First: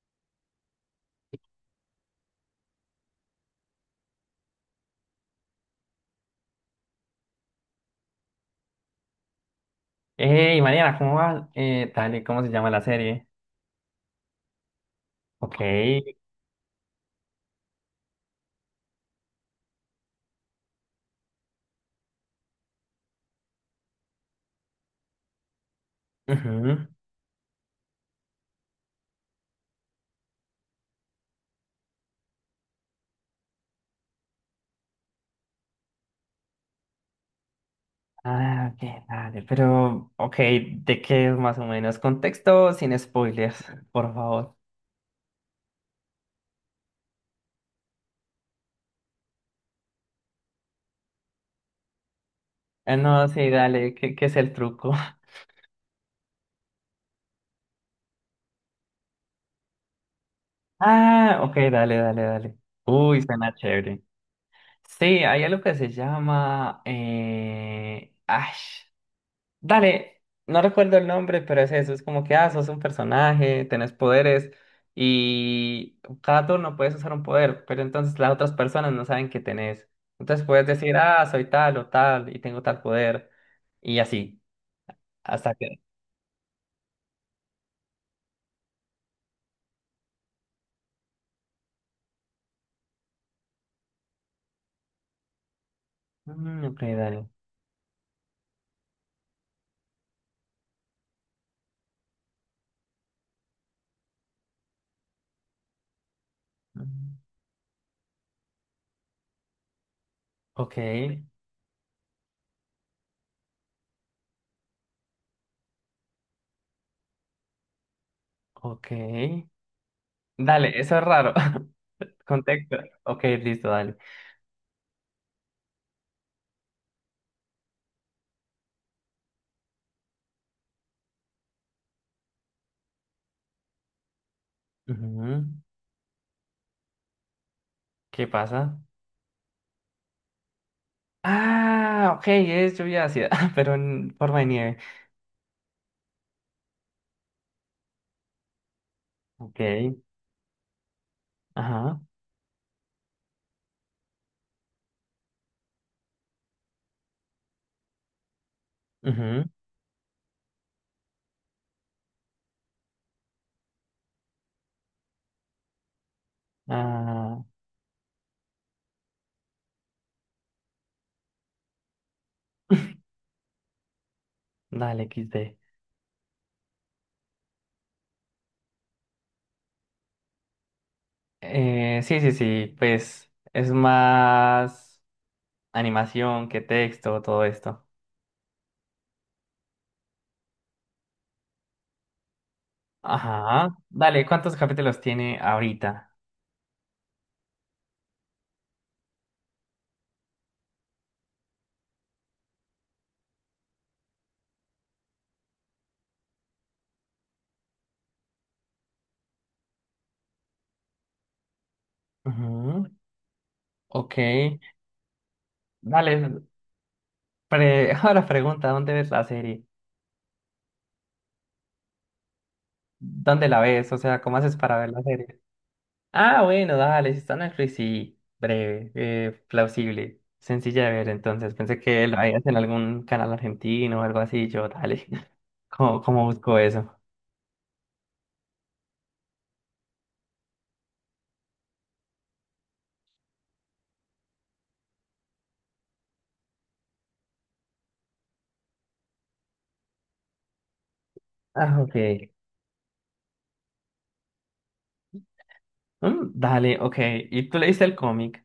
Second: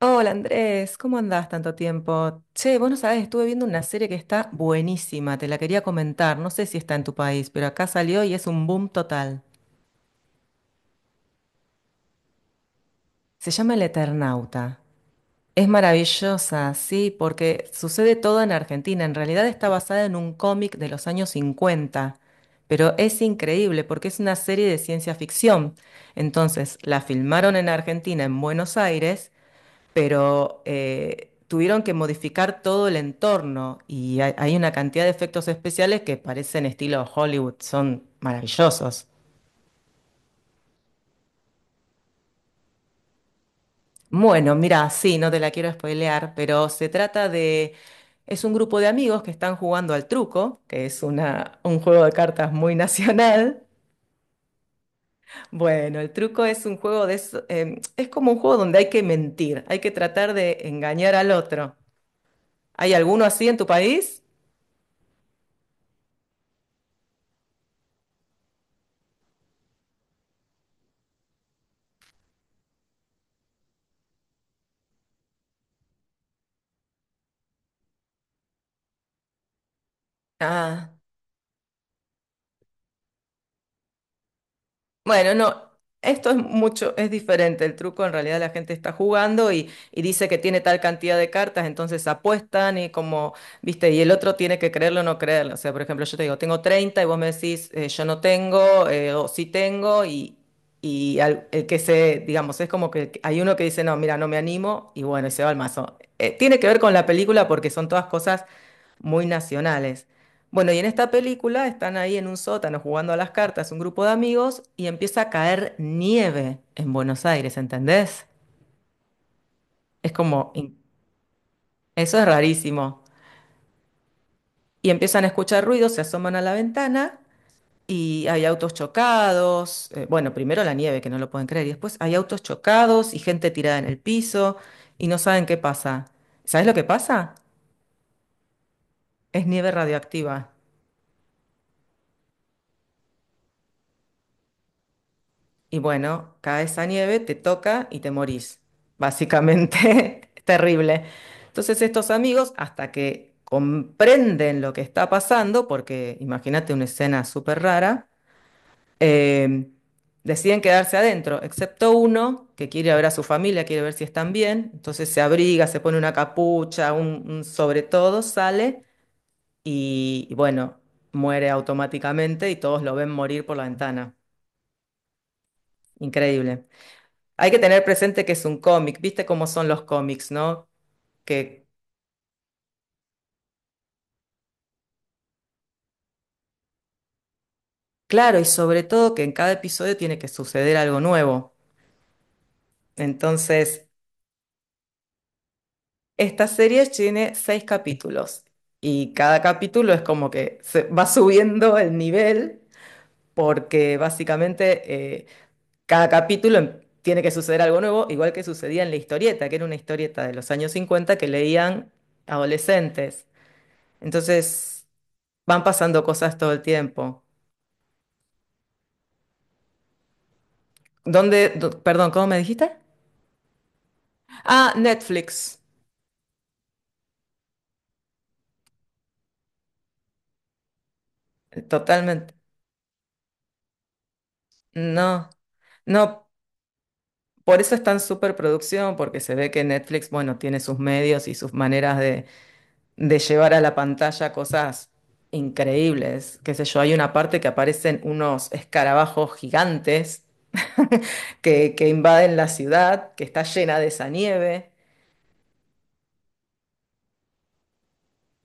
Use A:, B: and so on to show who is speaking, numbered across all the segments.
A: Hola Andrés, ¿cómo andás tanto tiempo? Che, vos no sabés, estuve viendo una serie que está buenísima, te la quería comentar, no sé si está en tu país, pero acá salió y es un boom total.
B: Hey, Mariana, ¿cómo vas? Dale, ¿cómo se llama la serie?
A: Se llama El Eternauta.
B: Ok.
A: Es maravillosa, sí, porque sucede todo en Argentina, en realidad está basada en un cómic de los años 50, pero es increíble porque es una serie de ciencia ficción. Entonces,
B: Ujú.
A: la filmaron en Argentina, en Buenos Aires, pero tuvieron que modificar todo el entorno y hay una cantidad de efectos especiales que parecen estilo Hollywood, son
B: Ok,
A: maravillosos.
B: dale, pero ¿de qué es más o menos? Contexto sin spoilers, por
A: Bueno,
B: favor.
A: mira, sí, no te la quiero spoilear, pero se trata de... Es un grupo de amigos que están jugando al truco, que es un juego de cartas muy
B: No, sí,
A: nacional.
B: dale, ¿qué es el truco?
A: Bueno, el truco es un juego de... es como un juego donde hay que mentir, hay que tratar de engañar al
B: Ah, ok,
A: otro.
B: dale, dale, dale.
A: ¿Hay
B: Uy,
A: alguno así
B: suena
A: en tu
B: chévere.
A: país?
B: Sí, hay algo que se llama... Ash. Dale, no recuerdo el nombre, pero es eso, es como que, ah, sos un personaje, tenés poderes y cada turno puedes usar un poder, pero entonces las otras personas no saben que tenés. Entonces puedes
A: Ah.
B: decir, ah, soy tal o tal y tengo tal poder y así,
A: Bueno,
B: hasta
A: no,
B: que...
A: esto es mucho, es diferente. El truco en realidad la gente está jugando y dice que tiene tal cantidad de cartas, entonces apuestan y como, viste, y el otro tiene que creerlo o no creerlo. O sea, por ejemplo, yo te digo, tengo
B: Mm, ok,
A: 30 y vos
B: dale.
A: me decís, yo no tengo, o sí tengo, el que se, digamos, es como que hay uno que dice, no, mira, no me animo, y bueno, y se va al mazo. Tiene que ver con la
B: Mm,
A: película porque son todas cosas muy nacionales. Bueno,
B: ok,
A: y en esta película están ahí en un sótano jugando a las cartas un grupo de amigos y empieza a caer nieve en Buenos Aires, ¿entendés?
B: ok.
A: Es como,
B: Dale,
A: in-
B: eso es raro.
A: Eso es
B: Contexto.
A: rarísimo.
B: Ok, listo, dale.
A: Y empiezan a escuchar ruidos, se asoman a la ventana y hay autos chocados. Bueno, primero la nieve, que no lo pueden creer, y después hay autos chocados y gente tirada en el piso y no saben
B: Ujú.
A: qué pasa. ¿Sabés lo que pasa?
B: ¿Qué pasa?
A: Es nieve radioactiva.
B: Ah, ok, es lluvia ácida, pero en forma de nieve.
A: Y bueno, cae esa nieve, te toca y te morís.
B: Ok.
A: Básicamente, es terrible. Entonces
B: Ajá.
A: estos amigos, hasta que comprenden lo que está pasando, porque imagínate una escena súper rara,
B: Ujú,
A: eh, deciden quedarse adentro, excepto uno que quiere ver a su familia, quiere ver si están bien. Entonces se abriga, se pone una capucha,
B: ah,
A: un sobre todo, sale y bueno, muere automáticamente y todos lo ven morir por la ventana.
B: dale, XD.
A: Increíble. Hay que tener presente que es un cómic, viste cómo son los cómics, ¿no? Que,
B: Sí, sí, sí, pues es más animación que texto, todo esto.
A: claro, y sobre todo que en cada episodio tiene que suceder algo nuevo.
B: Ajá.
A: Entonces,
B: Dale, ¿cuántos capítulos tiene ahorita?
A: esta serie tiene 6 capítulos y cada capítulo es como que se va subiendo el nivel porque básicamente cada capítulo tiene que suceder algo nuevo, igual que sucedía en la historieta, que era una historieta de los años 50 que leían
B: Ujú.
A: adolescentes.
B: Ok.
A: Entonces, van pasando cosas
B: Dale,
A: todo el tiempo.
B: ahora pregunta, ¿dónde ves la serie?
A: ¿Dónde? Perdón, ¿cómo me dijiste?
B: ¿Dónde la ves? O sea, ¿cómo haces
A: Ah,
B: para ver la serie?
A: Netflix.
B: Ah, bueno, dale, si está Netflix, sí, breve, plausible, sencilla de ver, entonces pensé que lo
A: Totalmente.
B: harías en algún canal argentino o algo así, yo, dale.
A: No,
B: ¿Cómo
A: no,
B: busco eso?
A: por eso es tan superproducción, porque se ve que Netflix, bueno, tiene sus medios y sus maneras de llevar a la pantalla cosas increíbles. Qué sé yo, hay una parte que aparecen unos escarabajos gigantes
B: Ah,
A: que
B: ok.
A: invaden la ciudad, que está llena de esa nieve.
B: Mm, dale, ok, ¿y tú leíste el cómic?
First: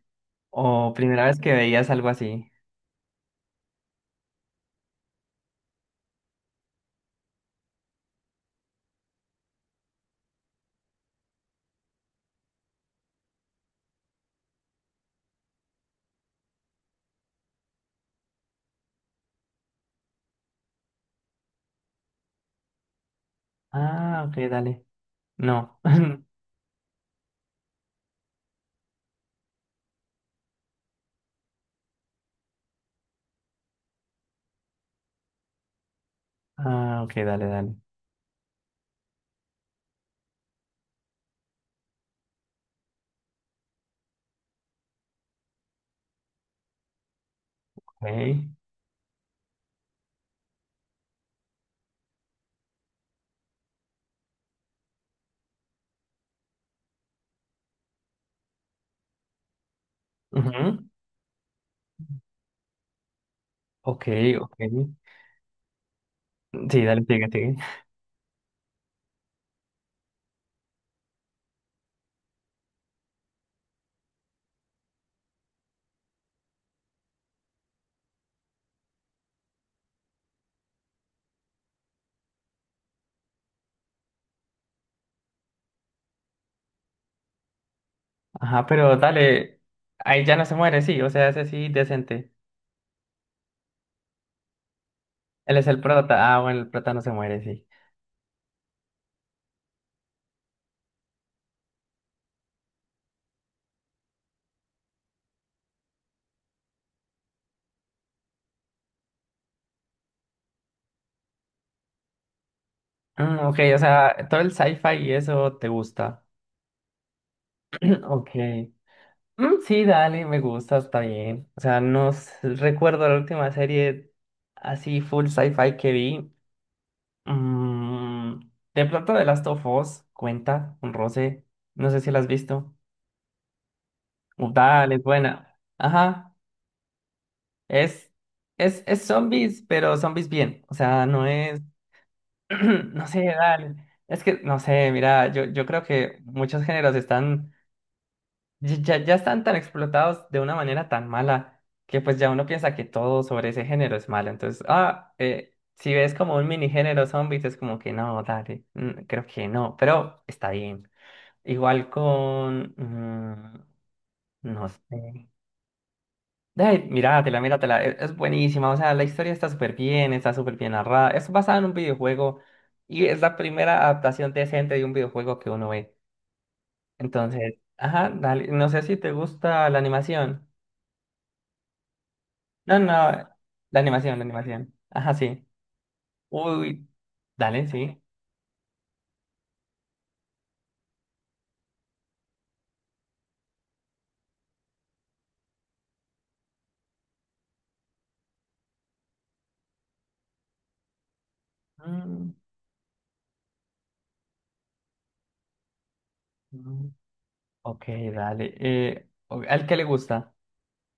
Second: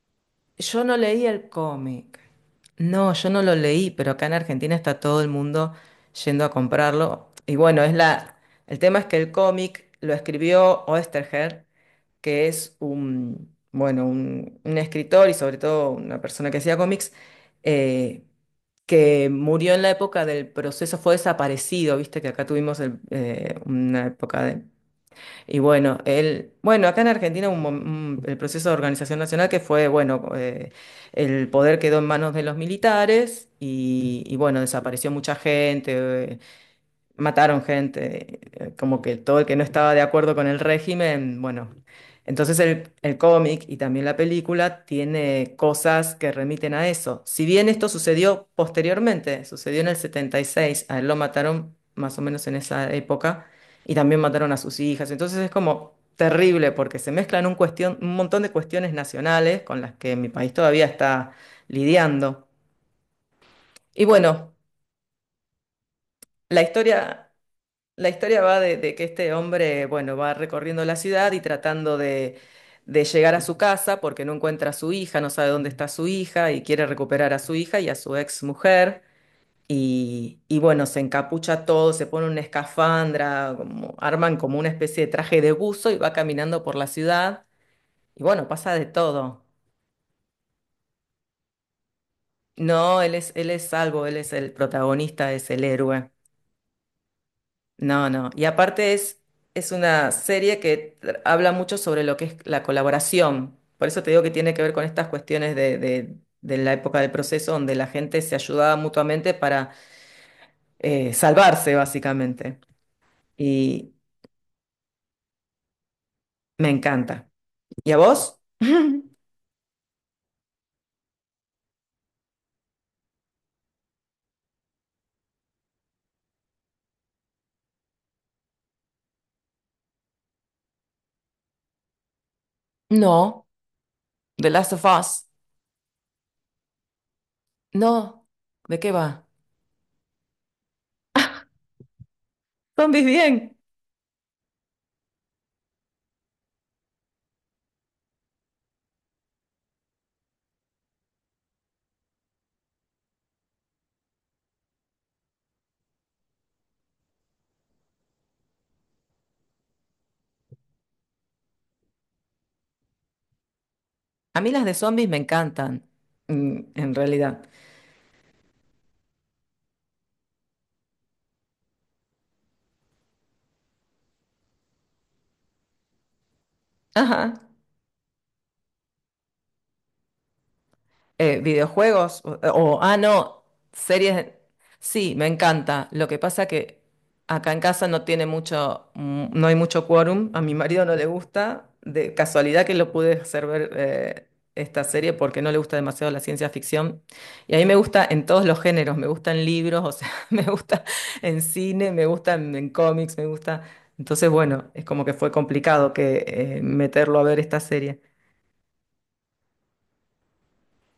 A: Yo
B: ¿O
A: no leí
B: primera vez
A: el
B: que veías algo
A: cómic.
B: así?
A: No, yo no lo leí, pero acá en Argentina está todo el mundo yendo a comprarlo. Y bueno, el tema es que el cómic lo escribió Oesterheld, que es un, bueno, un escritor y sobre todo una persona que hacía cómics, eh, que murió en la época del proceso, fue desaparecido, viste que acá tuvimos una
B: Ah, ok,
A: época de
B: dale,
A: y
B: no.
A: bueno, bueno, acá en Argentina hubo el proceso de organización nacional que fue, bueno, el poder quedó en manos de los militares y, bueno, desapareció mucha gente, eh,
B: Ah, ok, dale,
A: mataron
B: dale,
A: gente, como que todo el que no estaba de acuerdo con el régimen, bueno. Entonces el cómic y también la película tiene cosas que remiten a eso. Si bien esto
B: ok,
A: sucedió posteriormente, sucedió en el 76, a él lo mataron más o menos en esa época y también mataron a sus hijas. Entonces es como terrible porque se mezclan un cuestión, un montón de cuestiones nacionales con las que mi país todavía
B: ujú,
A: está lidiando. Y
B: ok,
A: bueno,
B: ok,
A: la
B: sí, dale, sigue,
A: historia...
B: sigue,
A: La historia va de que este hombre, bueno, va recorriendo la ciudad y tratando de llegar a su casa porque no encuentra a su hija, no sabe dónde está su hija y quiere recuperar a su hija y a su ex mujer. Y bueno, se encapucha todo, se pone una escafandra, como, arman como una especie de traje de buzo y va caminando por la ciudad. Y bueno,
B: ajá,
A: pasa de
B: pero
A: todo.
B: dale, ahí ya no se muere, sí, o sea, ese sí, decente.
A: No, él es salvo, él es el protagonista, es
B: Él
A: el
B: es el
A: héroe.
B: prota. Ah, bueno, el prota no se muere, sí.
A: No, no. Y aparte es una serie que habla mucho sobre lo que es la colaboración. Por eso te digo que tiene que ver con estas cuestiones de la época del proceso, donde la gente se ayudaba mutuamente para salvarse, básicamente.
B: Mm, ok, o
A: Y
B: sea, todo el sci-fi y eso te gusta.
A: me encanta. ¿Y a
B: Mm, ok.
A: vos?
B: Mm, sí, dale, me gusta, está bien. O sea, no s- recuerdo la última serie así full sci-fi que vi. Mm, de pronto The Last of Us cuenta, un roce. No sé si la has visto.
A: No, The Last of
B: Dale, es
A: Us.
B: buena. Ajá, es,
A: No, ¿de qué
B: es
A: va?
B: zombies, pero zombies bien. O sea, no es.
A: Zombies
B: No sé,
A: bien.
B: dale. Es que, no sé, mira, yo creo que muchos géneros están, ya están tan explotados de una manera tan mala que pues ya uno piensa que todo sobre ese género es malo. Entonces, ah, si ves como un mini género zombies, es como que no, dale, mm, creo que no, pero está bien. Igual con, mm,
A: A mí las
B: no
A: de zombies me
B: sé.
A: encantan, mm,
B: Ay,
A: en
B: míratela,
A: realidad.
B: míratela, es buenísima, o sea, la historia está súper bien narrada, es basada en un videojuego y es la primera adaptación decente de un videojuego que uno ve.
A: Ajá.
B: Entonces, ajá, dale, no sé si te gusta la animación.
A: Videojuegos
B: No, no,
A: no,
B: la
A: series.
B: animación.
A: Sí,
B: Ajá,
A: me
B: sí.
A: encanta. Lo que pasa que
B: Uy,
A: acá en
B: dale,
A: casa
B: sí.
A: no tiene mucho, mm, no hay mucho quórum. A mi marido no le gusta. De casualidad que lo pude hacer ver esta serie porque no le gusta demasiado la ciencia ficción. Y a mí me gusta en todos los géneros. Me gustan libros, o sea, me gusta en cine, me
B: Mm,
A: gustan en cómics, me gusta. Entonces, bueno, es como que fue complicado que
B: mm,
A: meterlo a ver esta
B: ok,
A: serie.
B: dale. ¿Al que le gusta?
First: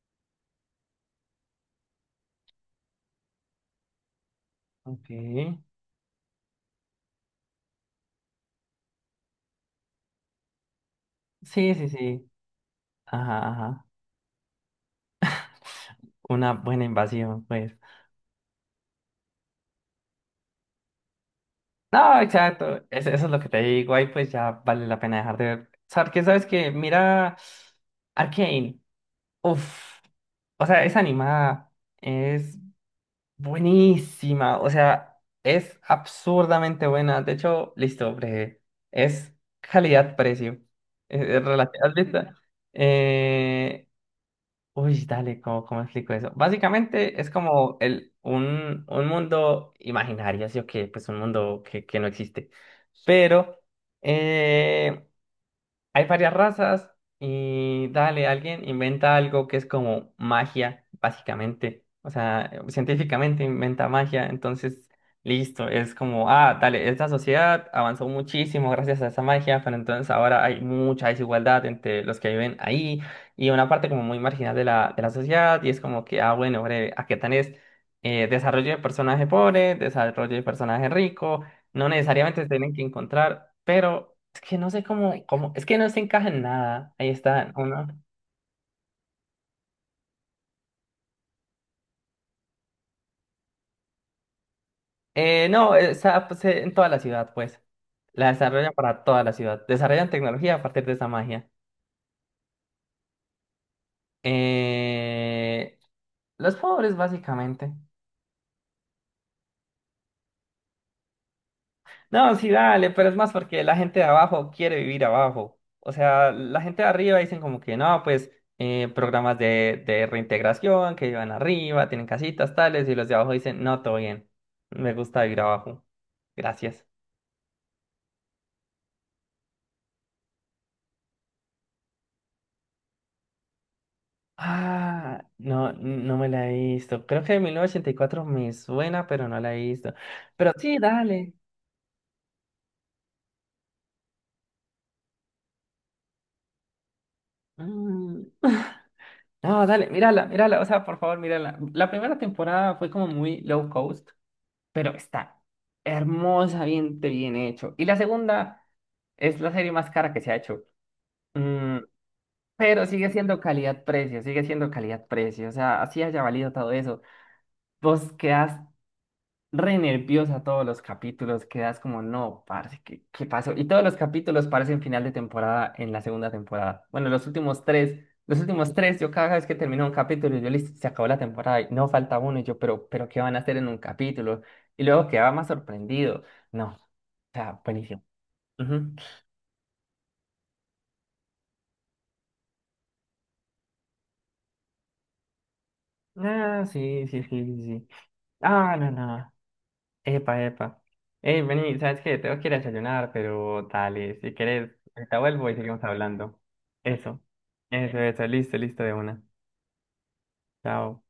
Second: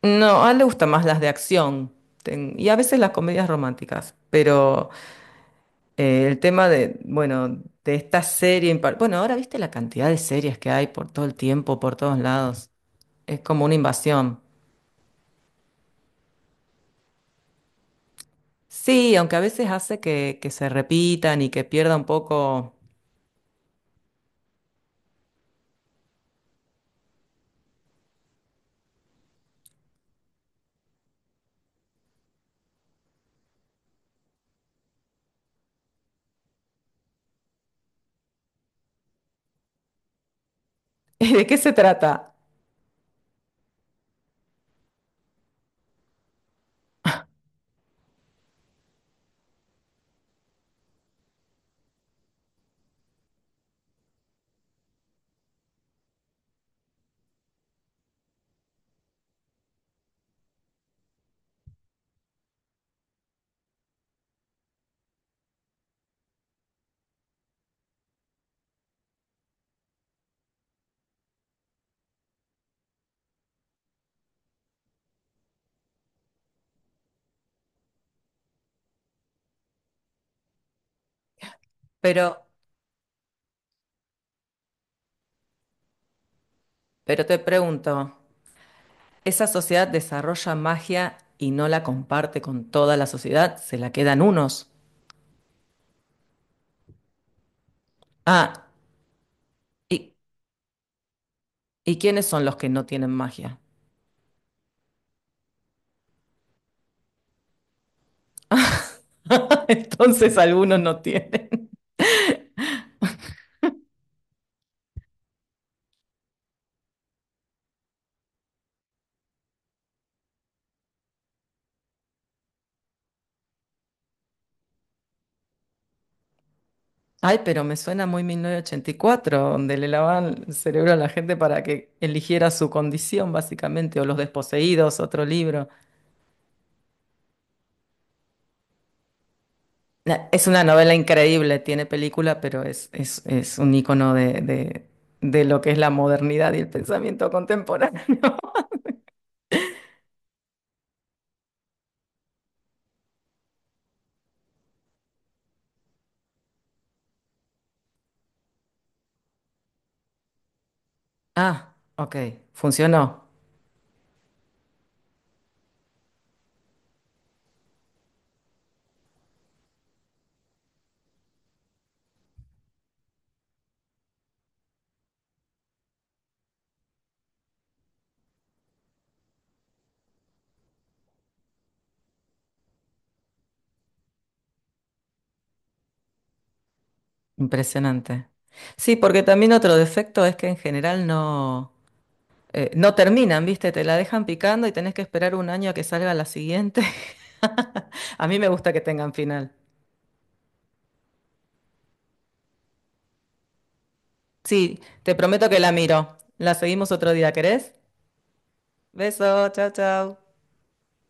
A: No, a él le gustan más las de acción y a veces las comedias románticas, pero
B: Ok. Sí,
A: el tema de, bueno, de esta serie, bueno, ahora viste la cantidad de series que hay por todo el
B: sí,
A: tiempo, por todos
B: sí.
A: lados, es
B: Ajá,
A: como una
B: ajá.
A: invasión.
B: Una buena invasión, pues.
A: Sí, aunque a veces hace que se repitan y que pierda un
B: No,
A: poco
B: exacto. Eso es lo que te digo. Ahí pues ya vale la pena dejar de ver. ¿Sabes qué? ¿Sabes qué? Mira Arcane. Uf. O sea, es animada. Es buenísima. O sea, es absurdamente buena. De hecho, listo, breve. Es calidad-precio.
A: de qué se
B: ¿Has visto?
A: trata,
B: Eh, uy, dale, ¿cómo explico eso? Básicamente es como un mundo imaginario, así o que, pues un mundo que no existe. Pero, eh, hay varias razas y dale, alguien inventa algo que es como magia, básicamente. O sea, científicamente inventa magia, entonces listo, es como, ah, dale, esta sociedad avanzó muchísimo gracias a esa magia, pero entonces ahora hay mucha desigualdad entre los que viven ahí y una parte como muy marginal de la sociedad y es como que, ah, bueno, breve, a aquí tenés desarrollo de personaje pobre, desarrollo de personaje rico, no necesariamente
A: pero,
B: se tienen que encontrar, pero es que no sé cómo, ay, cómo, es que no se encaja en nada. Ahí
A: pero te
B: está, uno.
A: pregunto, ¿esa sociedad desarrolla magia y no la comparte con toda la sociedad? ¿Se la quedan unos?
B: No, está pues, en toda la ciudad, pues. La
A: Ah.
B: desarrollan para toda la ciudad.
A: Y
B: Desarrollan tecnología a partir de esa magia.
A: ¿Y quiénes son los que no tienen magia?
B: Eh, los pobres, básicamente.
A: Entonces algunos no tienen.
B: No, sí, dale, pero es más porque la gente de abajo quiere vivir abajo. O sea, la gente de arriba dicen como que no, pues programas de reintegración que vivan arriba, tienen casitas tales, y los de abajo dicen, no, todo bien. Me gusta vivir abajo. Gracias.
A: Ay, pero me suena muy 1984, donde le lavaban el cerebro a la gente para que eligiera su condición, básicamente, o Los Desposeídos,
B: Ah,
A: otro libro.
B: no, no me la he visto. Creo que de 1984 me suena, pero no la he visto.
A: Es
B: Pero
A: una
B: sí,
A: novela
B: dale.
A: increíble, tiene película, pero es un icono de lo que es la modernidad y el pensamiento contemporáneo.
B: Mm, no, dale, mírala, mírala. O sea, por favor, mírala. La primera temporada fue como muy low cost, pero está hermosa, bien, bien hecho. Y la segunda es la serie más cara que se ha hecho.
A: Ah,
B: Mm,
A: ok,
B: pero sigue
A: funcionó.
B: siendo calidad-precio, sigue siendo calidad-precio. O sea, así haya valido todo eso. Vos quedás re nerviosa todos los capítulos, quedas como, no, parce, ¿qué pasó? Y todos los capítulos parecen final de temporada en la segunda temporada. Bueno, los últimos tres, yo cada vez que termino un capítulo, yo listo, se acabó la temporada y no falta uno, y yo, pero, ¿qué, van a hacer en un capítulo? Y luego quedaba más sorprendido. No, o sea, buenísimo.
A: Impresionante. Sí,
B: Ujú.
A: porque también otro defecto es que en general no... no terminan, ¿viste? Te la dejan picando y tenés que esperar 1 año a que salga la
B: Ah,
A: siguiente.
B: sí, sí, sí, sí. Sí.
A: A mí me gusta
B: Ah,
A: que
B: no,
A: tengan
B: no.
A: final.
B: Epa, epa. Hey, vení, ¿sabes qué? Tengo que ir a desayunar, pero dale, si quieres,
A: Sí, te
B: ahorita
A: prometo
B: vuelvo y
A: que la
B: seguimos
A: miro.
B: hablando.
A: La seguimos otro
B: Eso,
A: día, ¿querés?
B: eso, listo, listo de una.
A: Beso, chao, chao.
B: Chao.